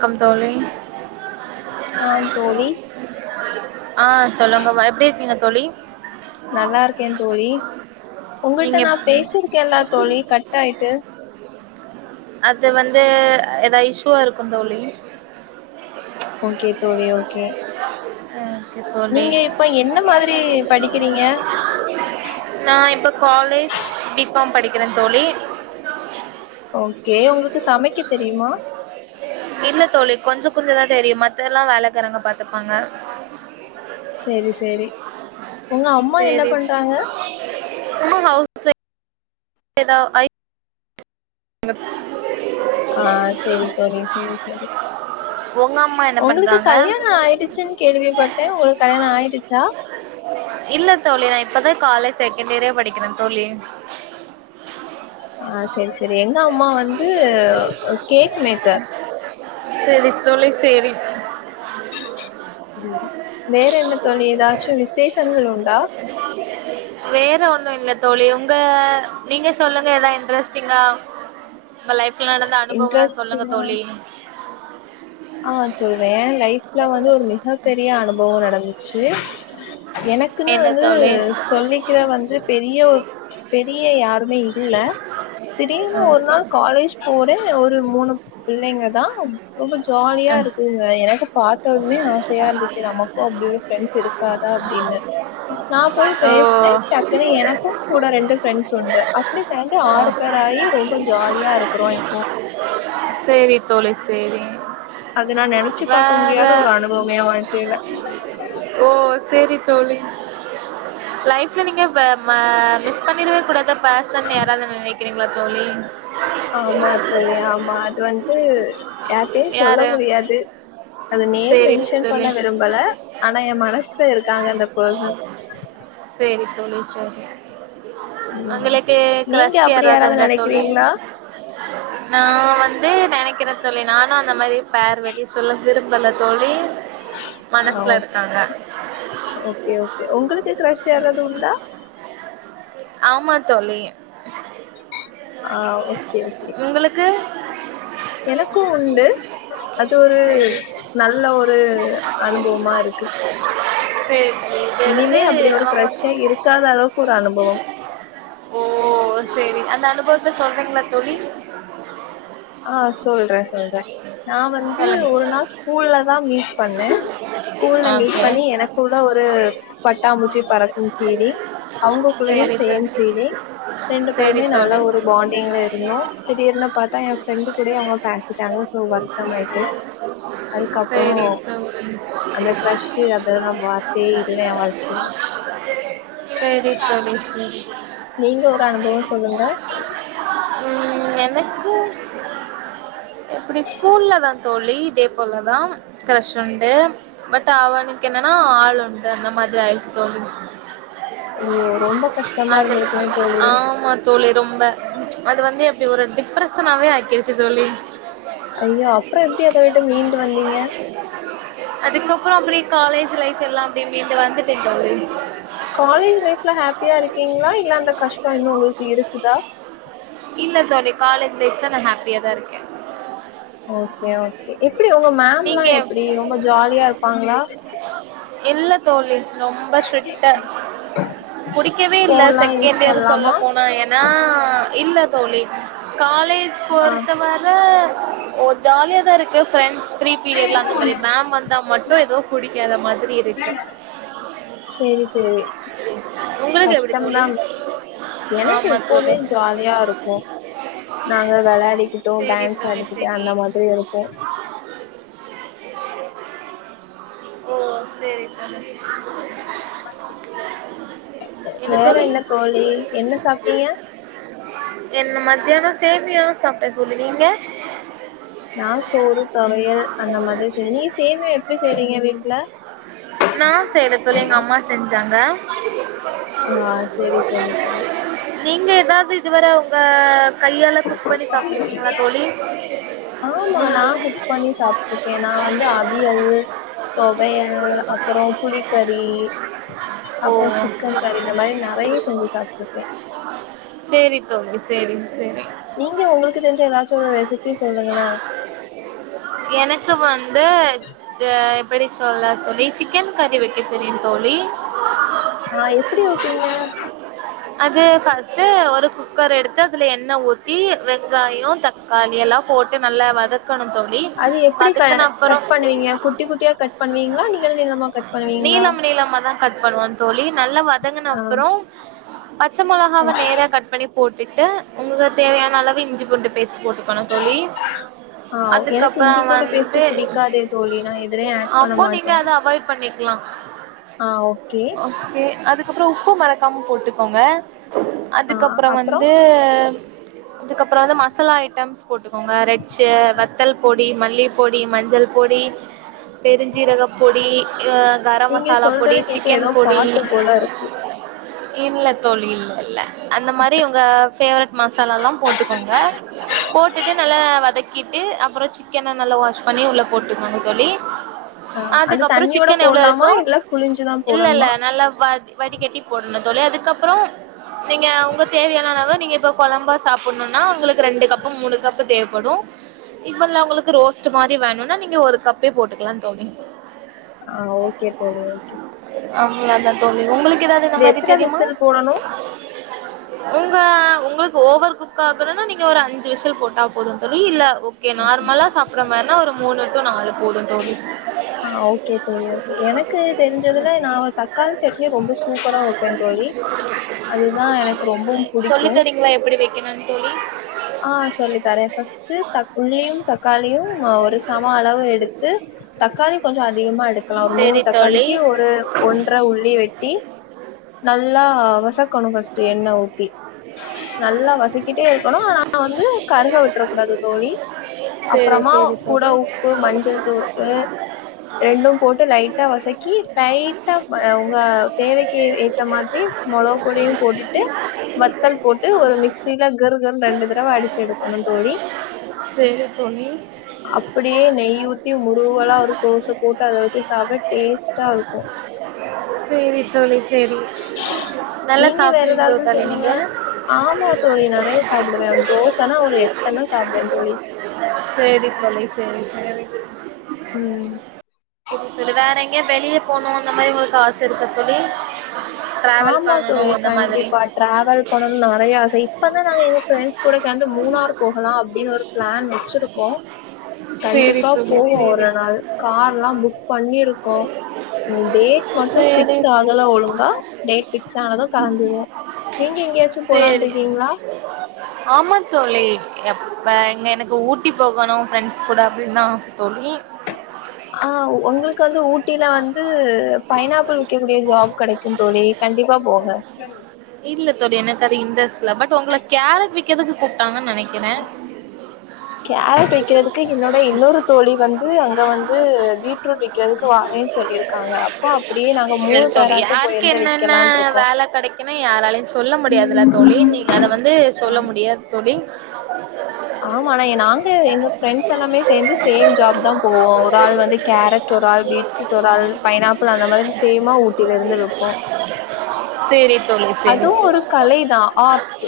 Come தோழி ஆ தோழி ஆ சொல்லுங்க வா எப்டி இருக்கீங்க தோழி நல்லா இருக்கே தோழி நீங்க உங்கள்ட்ட நா எப்- பேசிர்க்கேல்லா தோழி கட் ஆய்ட்டு அது வந்து எதா இஷ்யூவா இருக்கும் தோழி ஓகே தோழி ஓகே அ ஓகே தோழி நீங்க இப்ப என்ன மாதிரி படிக்கிறீங்க நா இப்ப காலேஜ் பிகாம் படிக்கிற தோழி ஓகே உங்களுக்கு சமைக்க தெரியுமா இல்ல தோழி கொஞ்சொ கொஞ்சதா தெரியு மத்தெல்லா வேலைக்காரங்க பாத்துப்பாங்க சேரி சேரி உங்க அம்மா என்ன பண்றாங்க உம்மா ஹவுஸ் வொய்ஃப் தா அய் உங்க ஆ சேரி தோழி சேரி தோழி [inaudible] ஒங்கம்மா ஒங்களுக்கு கல்யாண ஆயிடுச்சுன் கேள்விப்பட்டே ஒங்களுக்கு கல்யாண ஆயிடுச்சா இல்ல தோழி நா இப்பதா காலேஜ் செகண்ட் இயரே படிக்கிறே தோழி ஆசரி சேரி சேரி எங்க அம்மா வந்து கேக் மேக்கர் செரி தோழி சேரி ம் வேற என்னத்தோழி ஏதாச்சு விசேஷங்கள் உண்டா வேற ஒண்ணு இல்ல தோழி உங்க நீங்க சொல்லுங்க ஏதா இன்ட்ரெஸ்ட்டிங்கா உங்க லைஃப்ல நடந்த அனுபவங்கலா சொல்லுங்க இன்ட்ரெஸ்டிங் தோழி ஆ சொல்றே லைஃப்ல வந்து ஒரு மிக பெரிய அனுபவ நடந்துச்சு எனக்குன்னு என்ன வந்து தோழி சொல்லி கிற வந்து பெரிய ஒ பெரிய யாருமே இல்ல திடீர்னு ஒரு ஓகே நாள் காலேஜ் போறே ஒரு மூணு பிள்ளைங்க தா ரொம்ப ஜாலியா அ இருக்குங்க எனக்கு பார்த்ததுமே ஆசையா இருந்துச்சு நமக்கு அப்படி ஒரு ஃப்ரெண்ட்ஸ் இருக்காதா அப்படின்னு நா போய் ஓ பேசுனே டக்குனு எனக்கு கூட ரெண்டு ஃரெண்ட்ஸ் உண்டு அ அப்படி சேந்து ஓ ஆறு பேர் ஆயி ரொம்ப ஜாலியா இருக்குறோ இப்போ சேரி தோழி சேரி அது நா நெனைச்சு பாக்க வேற முடியாத ஒரு அனுபவமே வாழ்க்கேல ஓ சேரி தோழி லைஃப்ல நீங்க வ ம மிஸ் பண்ணிறவே கூடாத பேசன் யாராவது நினைக்கிறீங்களா தோழி ஆமா தோழி யா ஆமா அது வந்து யார்ட்டயும் சொல்ல யாரு முடியாது அது நேம் சேரி மென்ஷன் பண்ண தோழி விரும்பல ஆனா எ மனசுல இருக்காங்க அந்த பேசன் சேரி தோழி சேரி ம் ஒங்களுக்கு நீங்க க்ரஷ் அப்டி யாராது யாராவது உண்டா தோழி நெனைக்கிறீங்களா நா வந்து நினைக்கிற தோழி நானு அந்த மாரி பேர் வெளிய சொல்ல விரும்பல தோழி ஆ ஒ மனசுல இருக்காங்க ஓகே ஓகே உங்களுக்கு கிரஷ் யாராது உண்டா ஆமா தோழி ஆ ஓகே ஓகே உங்களுக்கு எனக்கும் உண்டு அது ஒரு சேரி நல்ல ஒரு அனுபவமா இருக்கு சேரி தோழி சேரி மே அப்டி ஒரு கிரஷ்சே இருக்காத அளவுக்கு ஒரு அனுபவம் ஓ சரி அந்த அனுபவத்துல சொல்றீங்களா தோழி ஆ சொல்றே சொல்றே நா வந்து சொல்லுங்க ஒரு நாள் ஸ்கூல்ல தா மீட் பண்ணே ஸ்கூல்ல மீட் ஓகே பண்ணி எனக்குள்ள ஒரு பட்டாமுச்சி பறக்கும் பீலிங் அவங்க குள்ளயும் சேரி சேம் தோழி பீலிங் ரெண்டு சேரி பேருமே நல்ல தோழி ஒரு பாண்டிங்ல இருந்தோ திடீர்னு பாத்தா ஏ ஃப்ரெண்டு கூடயு அவங்க பேசிட்டாங்க ஸோ வருத்தம் ஆயிட்டுட்டு அதுக்கப்றோ ஆமா கண்டிப்பா அந்த க்ரஷ்சு அதெல்லா நா பாத்தே இல்ல ஏ வாழ்க்கையில ஓ சரி நீங்க ஒரு அனுபவம் சொல்லுங்க ம் எனக்கு எப்டி ஸ்கூல்ல தா தோழி இதே போலதா கிரஷ் உண்டு பட் அவனுக்கு என்னன்னா ஆள் உண்டு அந்த மாதிரி ஆயிடுச்சு தோழி ஐயோ ரொம்ப கஷ்டமா அது இருந்திருக்குமே தோழி ஆமா தோழி ரொம்ப அது வந்து எப்டி ஒரு டிப்ரஷனாவே ஆக்கிருச்சு தோழி ஐயோ அப்றோ எப்டி அத விட்டு மீன்டு வந்தீங்க அதுக்கப்றோ அப்டியே காலேஜ் லைஃப் எல்லாம் அப்டியே மீன்டு வந்துட்டே தோழி காலேஜ் லைஃப்ல ஹாப்பியா இருக்கீங்களா இல்ல அந்த கஷ்டோ இன்னும் உங்களுக்கு இருக்குதா இல்ல தோழி காலேஜ் லைப்ல நா ஹாப்பியாதா இருக்கே ஓகே ஓகே எப்டி உங்க மேம்ல்லா நீங்க எப்டி ரொம்ப ஜாலியா இருப்பாங்களா இல்ல தோழி ரொம்ப ஸ்ட்ரிக்ட்டு புடிக்கவே இல்ல போன்லா யூஸ் செகண்ட் இயர் சொல்ல பண்லாமா போனா என ன்னா இல்ல தோழி காலேஜ் ஆ பொறுத்த வர ஜாலிய தா இருக்கு ஃப்ரெண்ட்ஸ் பிரீ பீரியட்ல அந்த மாரி மேம் வந்தா மட்டும் ஏதோ பிடிக்காத மாதிரி இருக்கு சரி சரி உங்களுக்கு எப்டி தோழி கஷ்டம்தான் எனக்கு ஆமா எப்பவுமே தோழி ஜாலியா இருக்கும் நாங்க வெளாடிக்கிட்டும் சேரி டான்ஸ் தோழி ஆடிக்கிட்டு சரி அந்த மாரி இருக்கும் ஓ செரி தோழி வேற என்ன தோழி என்ன சாப்பிட்டீங்க என்ன மத்தியானோ சேமியா சாப்ட்டே தோழி நீங்க நா சோறு தொவையல் அந்த மாதிரி செய்ன் நீங்க சேமியா எப்டி செய்றீங்க வீட்டுல நா செய்ல தோழி எங்க அம்மா செஞ்சாங்க ஆ செரி தோழி நீங்க ஏதாவது இதுவர உங்க கையால குக் பண்ணி செரி சாப்ட்ருக்கீங்களா தோழி ஆமா நா குக் பண்ணி சாப்ட்டுருக்கே நா வந்து அவியல் தொவையல் அப்பறோ புளிக்கறி ஓ அப்புறோ சிக்கன் கறி இந்த மாரி நெறைய செஞ்சு சாப்ட்டுருக்கே செரி தோழி செரி செரி நீங்க உங்ளுக்கு தெரிஞ்ச ஏதாச்சு ஒரு ரெசிபி சொல்லுங்களே எனக்கு வந்து அ எப்படி சொல்ல தோழி சிக்கன் கறி வெக்க தெரியு தோழி ஆ எப்பிடி வெப்பீங்க அது ஃபர்ஸ்ட்டு ஒரு குக்கர் எடுத்து அதுல எண்ணெ ஊத்தி வெங்காயோ தக் காளி எல்லா போட்டு நல்லா வதக் கனு தோழி அது எப்பிடி க வதக்குன கட் அப்புறம் பண்ணுவீங்க குட்டி குட்டியா கட் பண்ணுவீங்ளா நீள நீளமா கட் பண்ணுவீங்ளா நீளம் நீளமா தான் கட் பண்ணுவா தோழி நல்லா வதங்கு ஆ அப்பறோ பச்சை மொளகாவ நேரா கட் பண்ணி போட்டுட்டு உங்குக்கு தேவையான அளவு இஞ்சி பூண்டு பேஸ்ட் போட்டுக்கணு தோழி ஆ எனக்கு இஞ்சி அதுக்கப்புறம் பூட்டு பேஸ்ட்டு வந்து புடிக்காதே தோழி நா எதலயு ஆட் பண்ண அப்போ மாட் நீங்க அத அவாய்ட் பண்ணிக்லா ஆ ஓகே ஓகே அதுக்கப்றோ உப்பு மறக்காம போட்டுக்கோங்க ஆ அதுக்கப்பறோ அப்புறோ வந்து அதுக்கப்பறோ வந்து மசாலா ஐட்டம்ஸ் போட்டுக்கோங்க ரெட்ச்சு வத்தல் பொடி மல்லி பொடி மஞ்சள் பொடி பெருஞ்சீரக பொடி ஹ கரம் நீங்க மசாலா பொடி சொல்றது கேக்க சிக்கன் ஏதோ பொடி பாட்டு போல இருக்கு இல்ல தோழி இல்ல இல்ல அந்த மாரி உங்க பேவரட் மசாலால்லா போட்டுக்கோங்க போட்டுட்டு நல்லா வதக்கிட்டு அப்புறோ சிக்கன நல்லா வாஷ் பண்ணி உள்ள போட்டுக்கோங்க தோழி ஆ அது அதுக்கப்றோ தண்ணியோட சிக்கன் எவ்வளோ போடலாமா இருக்கோ இல்ல புழிஞ்சுதா இல்ல இல்ல போடணுமா நல்லா பாதி வடி கட்டி போட்ணு தொழி அதுக்கப்றோ நீங்க உங்க தேவையான அளவு நீங்க இப்ப குழம்பா சாப்பட்ணுன்னா உங்களுக்கு ரெண்டு கப்பு மூணு கப்பு தேவைப்படு இப்ப இல்ல உங்களுக்கு ரோஸ்ட் மாரி வேணுனா நீங்க ஒரு கப்பே போட்டுக்கலா தோழி ஆ ஓகே தோழி ஓகே அவ்ளதா தோழி உங்ளுக்கு ஏதாவது இந்த இது மாரி எத்தன தெரியுமா விசில் போடணு உங்க உங்களுக்கு ஓவர் குக் ஆக்கணுனா நீங்க ஒரு அஞ்சு விஷல் போட்டா போது தோழி இல்ல உ ஓகே நார்மலா சாப்பட்ற மாரினா ஒரு மூணு டு நாலு போதும் தோழி ஆ ஓகே தோழி ஓகே எனக்கு தெரிஞ்சதுல நா தக்காளி சட்னி ரொம்ப சூப்பரா வப்பே தோழி அதுதா எனக்கு ரொம்பவு புடிக் சொல்லி தரீங்களா எப்பிடி வெக்கணுன்னு தோழி ஆ சொல்லி தரே ஃபர்ஸ்ட்டு உள்ளியும் தக்காளியும் ஒரு சம அளவு எடுத்து தக்காளி கொஞ்சோ அதிகமா எடுக்கலா ஒரு மூணு சேரி தோழி தக்காளிக்கு ஒரு ஒன்ற உள்ளி வெட்டி நல்லா வசக்கணு ஃபர்ஸ்ட்டு எண்ணெ ஊத்தி நல்லா வசக்கிட்டே இருக்கணு ஆனா வந்து கருக விட்டரக் கூடாது தோழி சேரி அப்புறமா சேரி கூட தோழி உப்பு மஞ்சள் தூளு ரெண்டும் போட்டு லைட்டா வசக்கி லைட்டா உங்க தேவைக் கு ஏத்த மாதிரி மொளகு பொடியும் போட்டுட்டு வத்தல் போட்டு ஒரு மிக்சில கிர் கிர் ரெண்டு தடவ அடிச்ச எடுக்கணு தோழி சேரி தோழி அப்படியே நெய் ஊத்தி முருவலா ஒரு தோச போட்டு அதை வெச்சு சாப்பிடா டேஸ்ட்டா இருக்கு சேரி தோழி சேரி நல்லா நீங்க வேற சாப்டுவீங்களோ ஏதாவது தோழி சொல்லுங்க நீங்க ஆமா தோழி நறைய சாப்பிடுவேன் தோசனா ஒரு எட்டனா சாப்பிடுவேன் தோழி சேரி தோழி சேரி சேரி ம் வேற எங்கயா வெளிய போனு அந்த மாதிரி உங்களுக்கு ஆசை இருக்க தோழி டிராவல் ஆமா பண்ணணு தோழி அந்த மாதிரி கண்டிப்பா டிராவல் பண்ணுனு நறைய ஆசை இப்பதா நாங்க எங்க ஃப்ரெண்ட்ஸ் கூட சேர்ந்து மூணார் போகலாம் அப்படின்னு ஒரு பிளான் வெச்சிருக்கோ சேரி கண்டிப்பா தோழி போவோ சேரி ஒரு நாள் கார்ல்லா புக் பண்ணிருக்கோ ம் டேட் மட்டு ஃபிக்ஸ் சேரி ஆகல ஒழுங்கா டேட் ஃபிக்ஸ் ஆனது கெளம்பிர்வோ நீங்க எங்கயாச்சும் போலான்னு சேரி இருக்கீங்களா ஆமா தோழி எப்ப எங்க எனக்கு ஊட்டி போகணு ஃப்ரெண்ட்ஸ் கூட அப்படின்னுதா ஆசை தோழி ஆ உங்களுக்கு வந்து ஊட்டில வந்து பைனாப்பிள் விக்கக்கூடிய ஜாப் கிடைக்கும் தோழி கண்டிப்பா போங்க இல்ல தோழி எனக்கு அது இன்ட்ரெஸ்ட் இல்ல பட் உங்களை கேரட் விக்கதுக்கு கூப்ட்டாங்கன்னு நினைக்கிறே கேரட் விக்கிறதுக்கு என்னோட இன்னொரு தோழி வந்து அங்க வந்து பீட் ரூட் விக்கிறதுக்கு வாரேன்னு சொல்லிருக்காங்க அப்போ அப்படியே நாங்க இல்ல மூணு தோழி பேராட்டு போயிருந்து விக்கலான்னு இருக்கோ ஏன்னா யாராலையு சொல்ல முடியாதுல தோழி நீங்க அதை வந்து சொல்ல முடியாது தோழி ஆமானா நாங்க எங்க ஃப்ரெண்ட்ஸ் எல்லாமே சேர்ந்து சேம் ஜாப் தா போவோ ஒரு ஆள் வந்து கேரட் ஒரு ஆள் பீட் ரூட் ஒரு ஆள் பைனாப்பிள் அந்த மாரி சேமா ஊட்டில இருந்து விப்போ சேரி தோழி சேரி அதுவு ஒரு சேரி கலைதா ஆர்ட்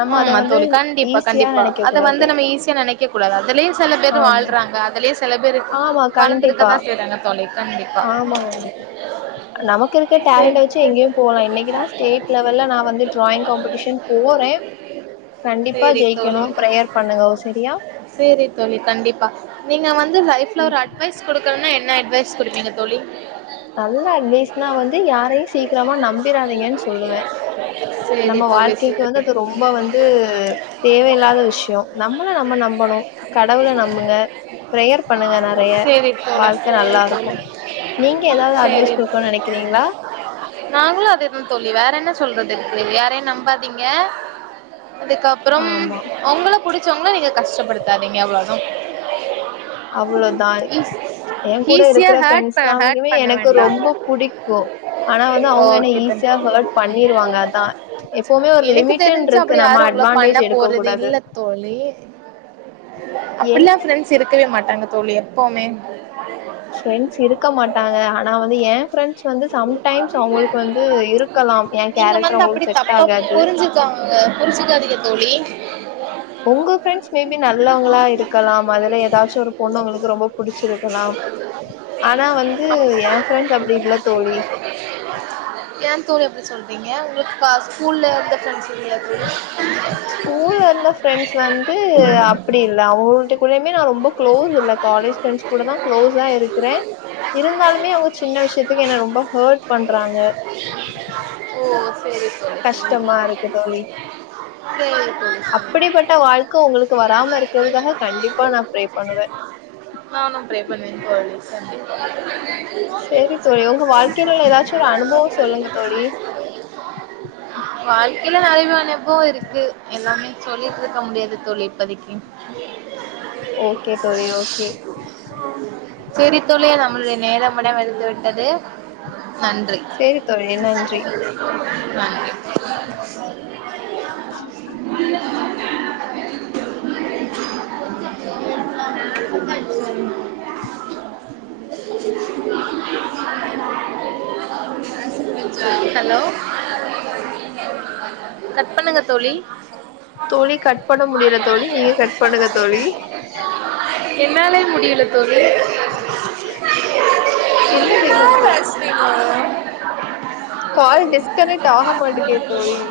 நம்ம அத ம்மா வந்து தோழி கண்டிப்பா ஈஸியா கண்டிப்பா நெனைக்க அதை கூடாது வந்து நம்ம ஈஸியா நினைக்க கூடாது அதிலேயு சில பேர் ஆமா வாழ்றாங்க அதுலயே சில பேரு ஆமா கண்டிப்பா வளந்துருக்கதா செய்றாங்க தோழி கண்டிப்பா ஆமா கண்டிப்பா நமக்கு இருக்க டேலண்ட் சேரி வச்சு எங்கயும் போலா இன்னைக்கு தா ஸ்டேட் லெவல்ல நா வந்து டிராயிங் காம்படிஷன் போறேன் கண்டிப்பா சேரி ஜெயிக்கணு பிரேயர் பண்ணுங்கோ சரியா செரி தோழி கண்டிப்பா நீங்க வந்து லைஃப்ல ம். ஒரு அட்வைஸ் குடுக்கனுனா என்ன அட்வைஸ் குடுப்பீங்க தோழி நல்ல அட்வைஸ்னா வந்து யாரையு சீக்கிரமா நம்பிராதீங்கன்னு சொல்லுவே சேரி நம்ம தோழி சே வாழ்க்கைக்கு வந்து அது ரொம்ப வந்து தேவையில்லாத விஷயோ நம்மள நம்ம நம்பணு கடவுளை நம்புங்க பிரேயர் பண்ணுங்க நறைய சேரி தோழி வாழ்க்கை சேரி நல்லா இருக்கு தோழி எனக்கு எதாவது சேரி அட்வைஸ் குடுக்கனும்னு நினைக்கிறீங்களா நாங்களு அதே தான் தோழி வேற என்ன சொல்றது இருக்கு யாரையு நம்ப பாதீங்க அதுக்கப்புறம் ஆமா உங்கள புடிச்சவங்கள நீங்க கஷ்டப்படுத்தாதீங்க அவ்ளோதா அவ்ளோதா ஈஸ் என் கூட ஈஸியா இருக்குற ஹேர்ட் ஃப்ரெண்ட்ஸ் ப ஹேர்ட் எல்லாருமே பண்ண எனக்கு வேண்டா ரொம்ப புடிக்கு ஆனா வந்து அவங்க என்ன ஓகே தோழி ஈஸியா ஹெர்ட் பண்ணிருவாங்க அதா எப்பவுமே ஒரு எனக்கு லிமிட்டுன்னு தெரிஞ்சு இருக்கு அப்டி நம்ம யாரு உங்கள பண்ண அட்வான்டேஜ் எடுக்க கூடாது அப்பிட்லா என்ன ஃப்ரெண்ட்ஸ் இருக்கவே மாட்டாங்க தோழி எப்போமே ஃப்ரெண்ட்ஸ் இருக்க மாட்டாங்கதா ஆனா வந்து என் ஃப்ரெண்ட்ஸ் வந்து சம்டைம்ஸ் அவங்களுக்கு வந்து இரு க்கலாம் என் கேரக்டர் அவங்களுக்கு செட் ஆகாது புரிஞ்சுக்கங்க புரிச்சுக்காதிங்க தோழி உங்க ஃப்ரெண்ட்ஸ் மே பி நல்லவங்களா இருக்கலாம் அதுல எதாச்சும் ஒரு பொண்ணு உங்களுக்கு ரொம்ப புடிச்சிருக்கலாம் ஆனா வந்து எ ஃப்ரெண்ட்ஸ் அப்டி இல்ல தோழி ஏ தோழி அப்டி சொல்றீங்க உங்களுக்கு காசு ஸ்கூல்ல வந்து ஃப்ரெண்ட்ஸ் கெடயாது ஸ்கூல்ல இருந்த ஃப்ரெண்ட்ஸ் வந்து அப்டி இல்ல அவங்கள்ட கூடயுமே நா ரொம்ப க்ளோஸ் இல்ல காலேஜ் ஃப்ரெண்ட்ஸ் கூட தா க்ளோஸா இருக்குறே இருந்தாலுமே அவங்க சின்ன விஷயத்துக்கு என்ன ரொம்ப ஹெர்ட் பண்றாங்க ஓ செரி செரி செரி கஷ்டமா இருக்கு தோழி. அது அப்படிப்பட்ட வாழ்க்க உங்களுக்கு வராம இருக்கிறதுக்காக கண்டிப்பா நா ப்ரே பண்ணுவே நானு ப்ரே பண்ணிடு போய்டுங்சார் செரி தோழி உங்க வாழ்க்கையில உள்ள ஏதாச்சு ஒரு அனுபவோ சொல்லுங்க தோழி வாழ்க்கையில நிறயலா அனுபவோ இருக்கு எல்லாமே சொல்லிட்டு இருக்க முடியாது தோழி இப்போதிக்கி ஓகே தோழி ஓகே செரி தோழி நம்மளுடைய நேரம் முடிவடைந்துவிட்டது நன்றி சரி தோழி நன்றி. [inaudible] ஹலோ கட் பண்ணுங்க தோழி தோழி கட் பண்ண முடியல தோழி நீங்க கட் பண்ணுங்க தோழி என்னாலே முடியல தோழி என்ன செய்வது தோழி தோழ் கால் டிஸ்கனக்ட் ஆகமாட்டிகே தோழி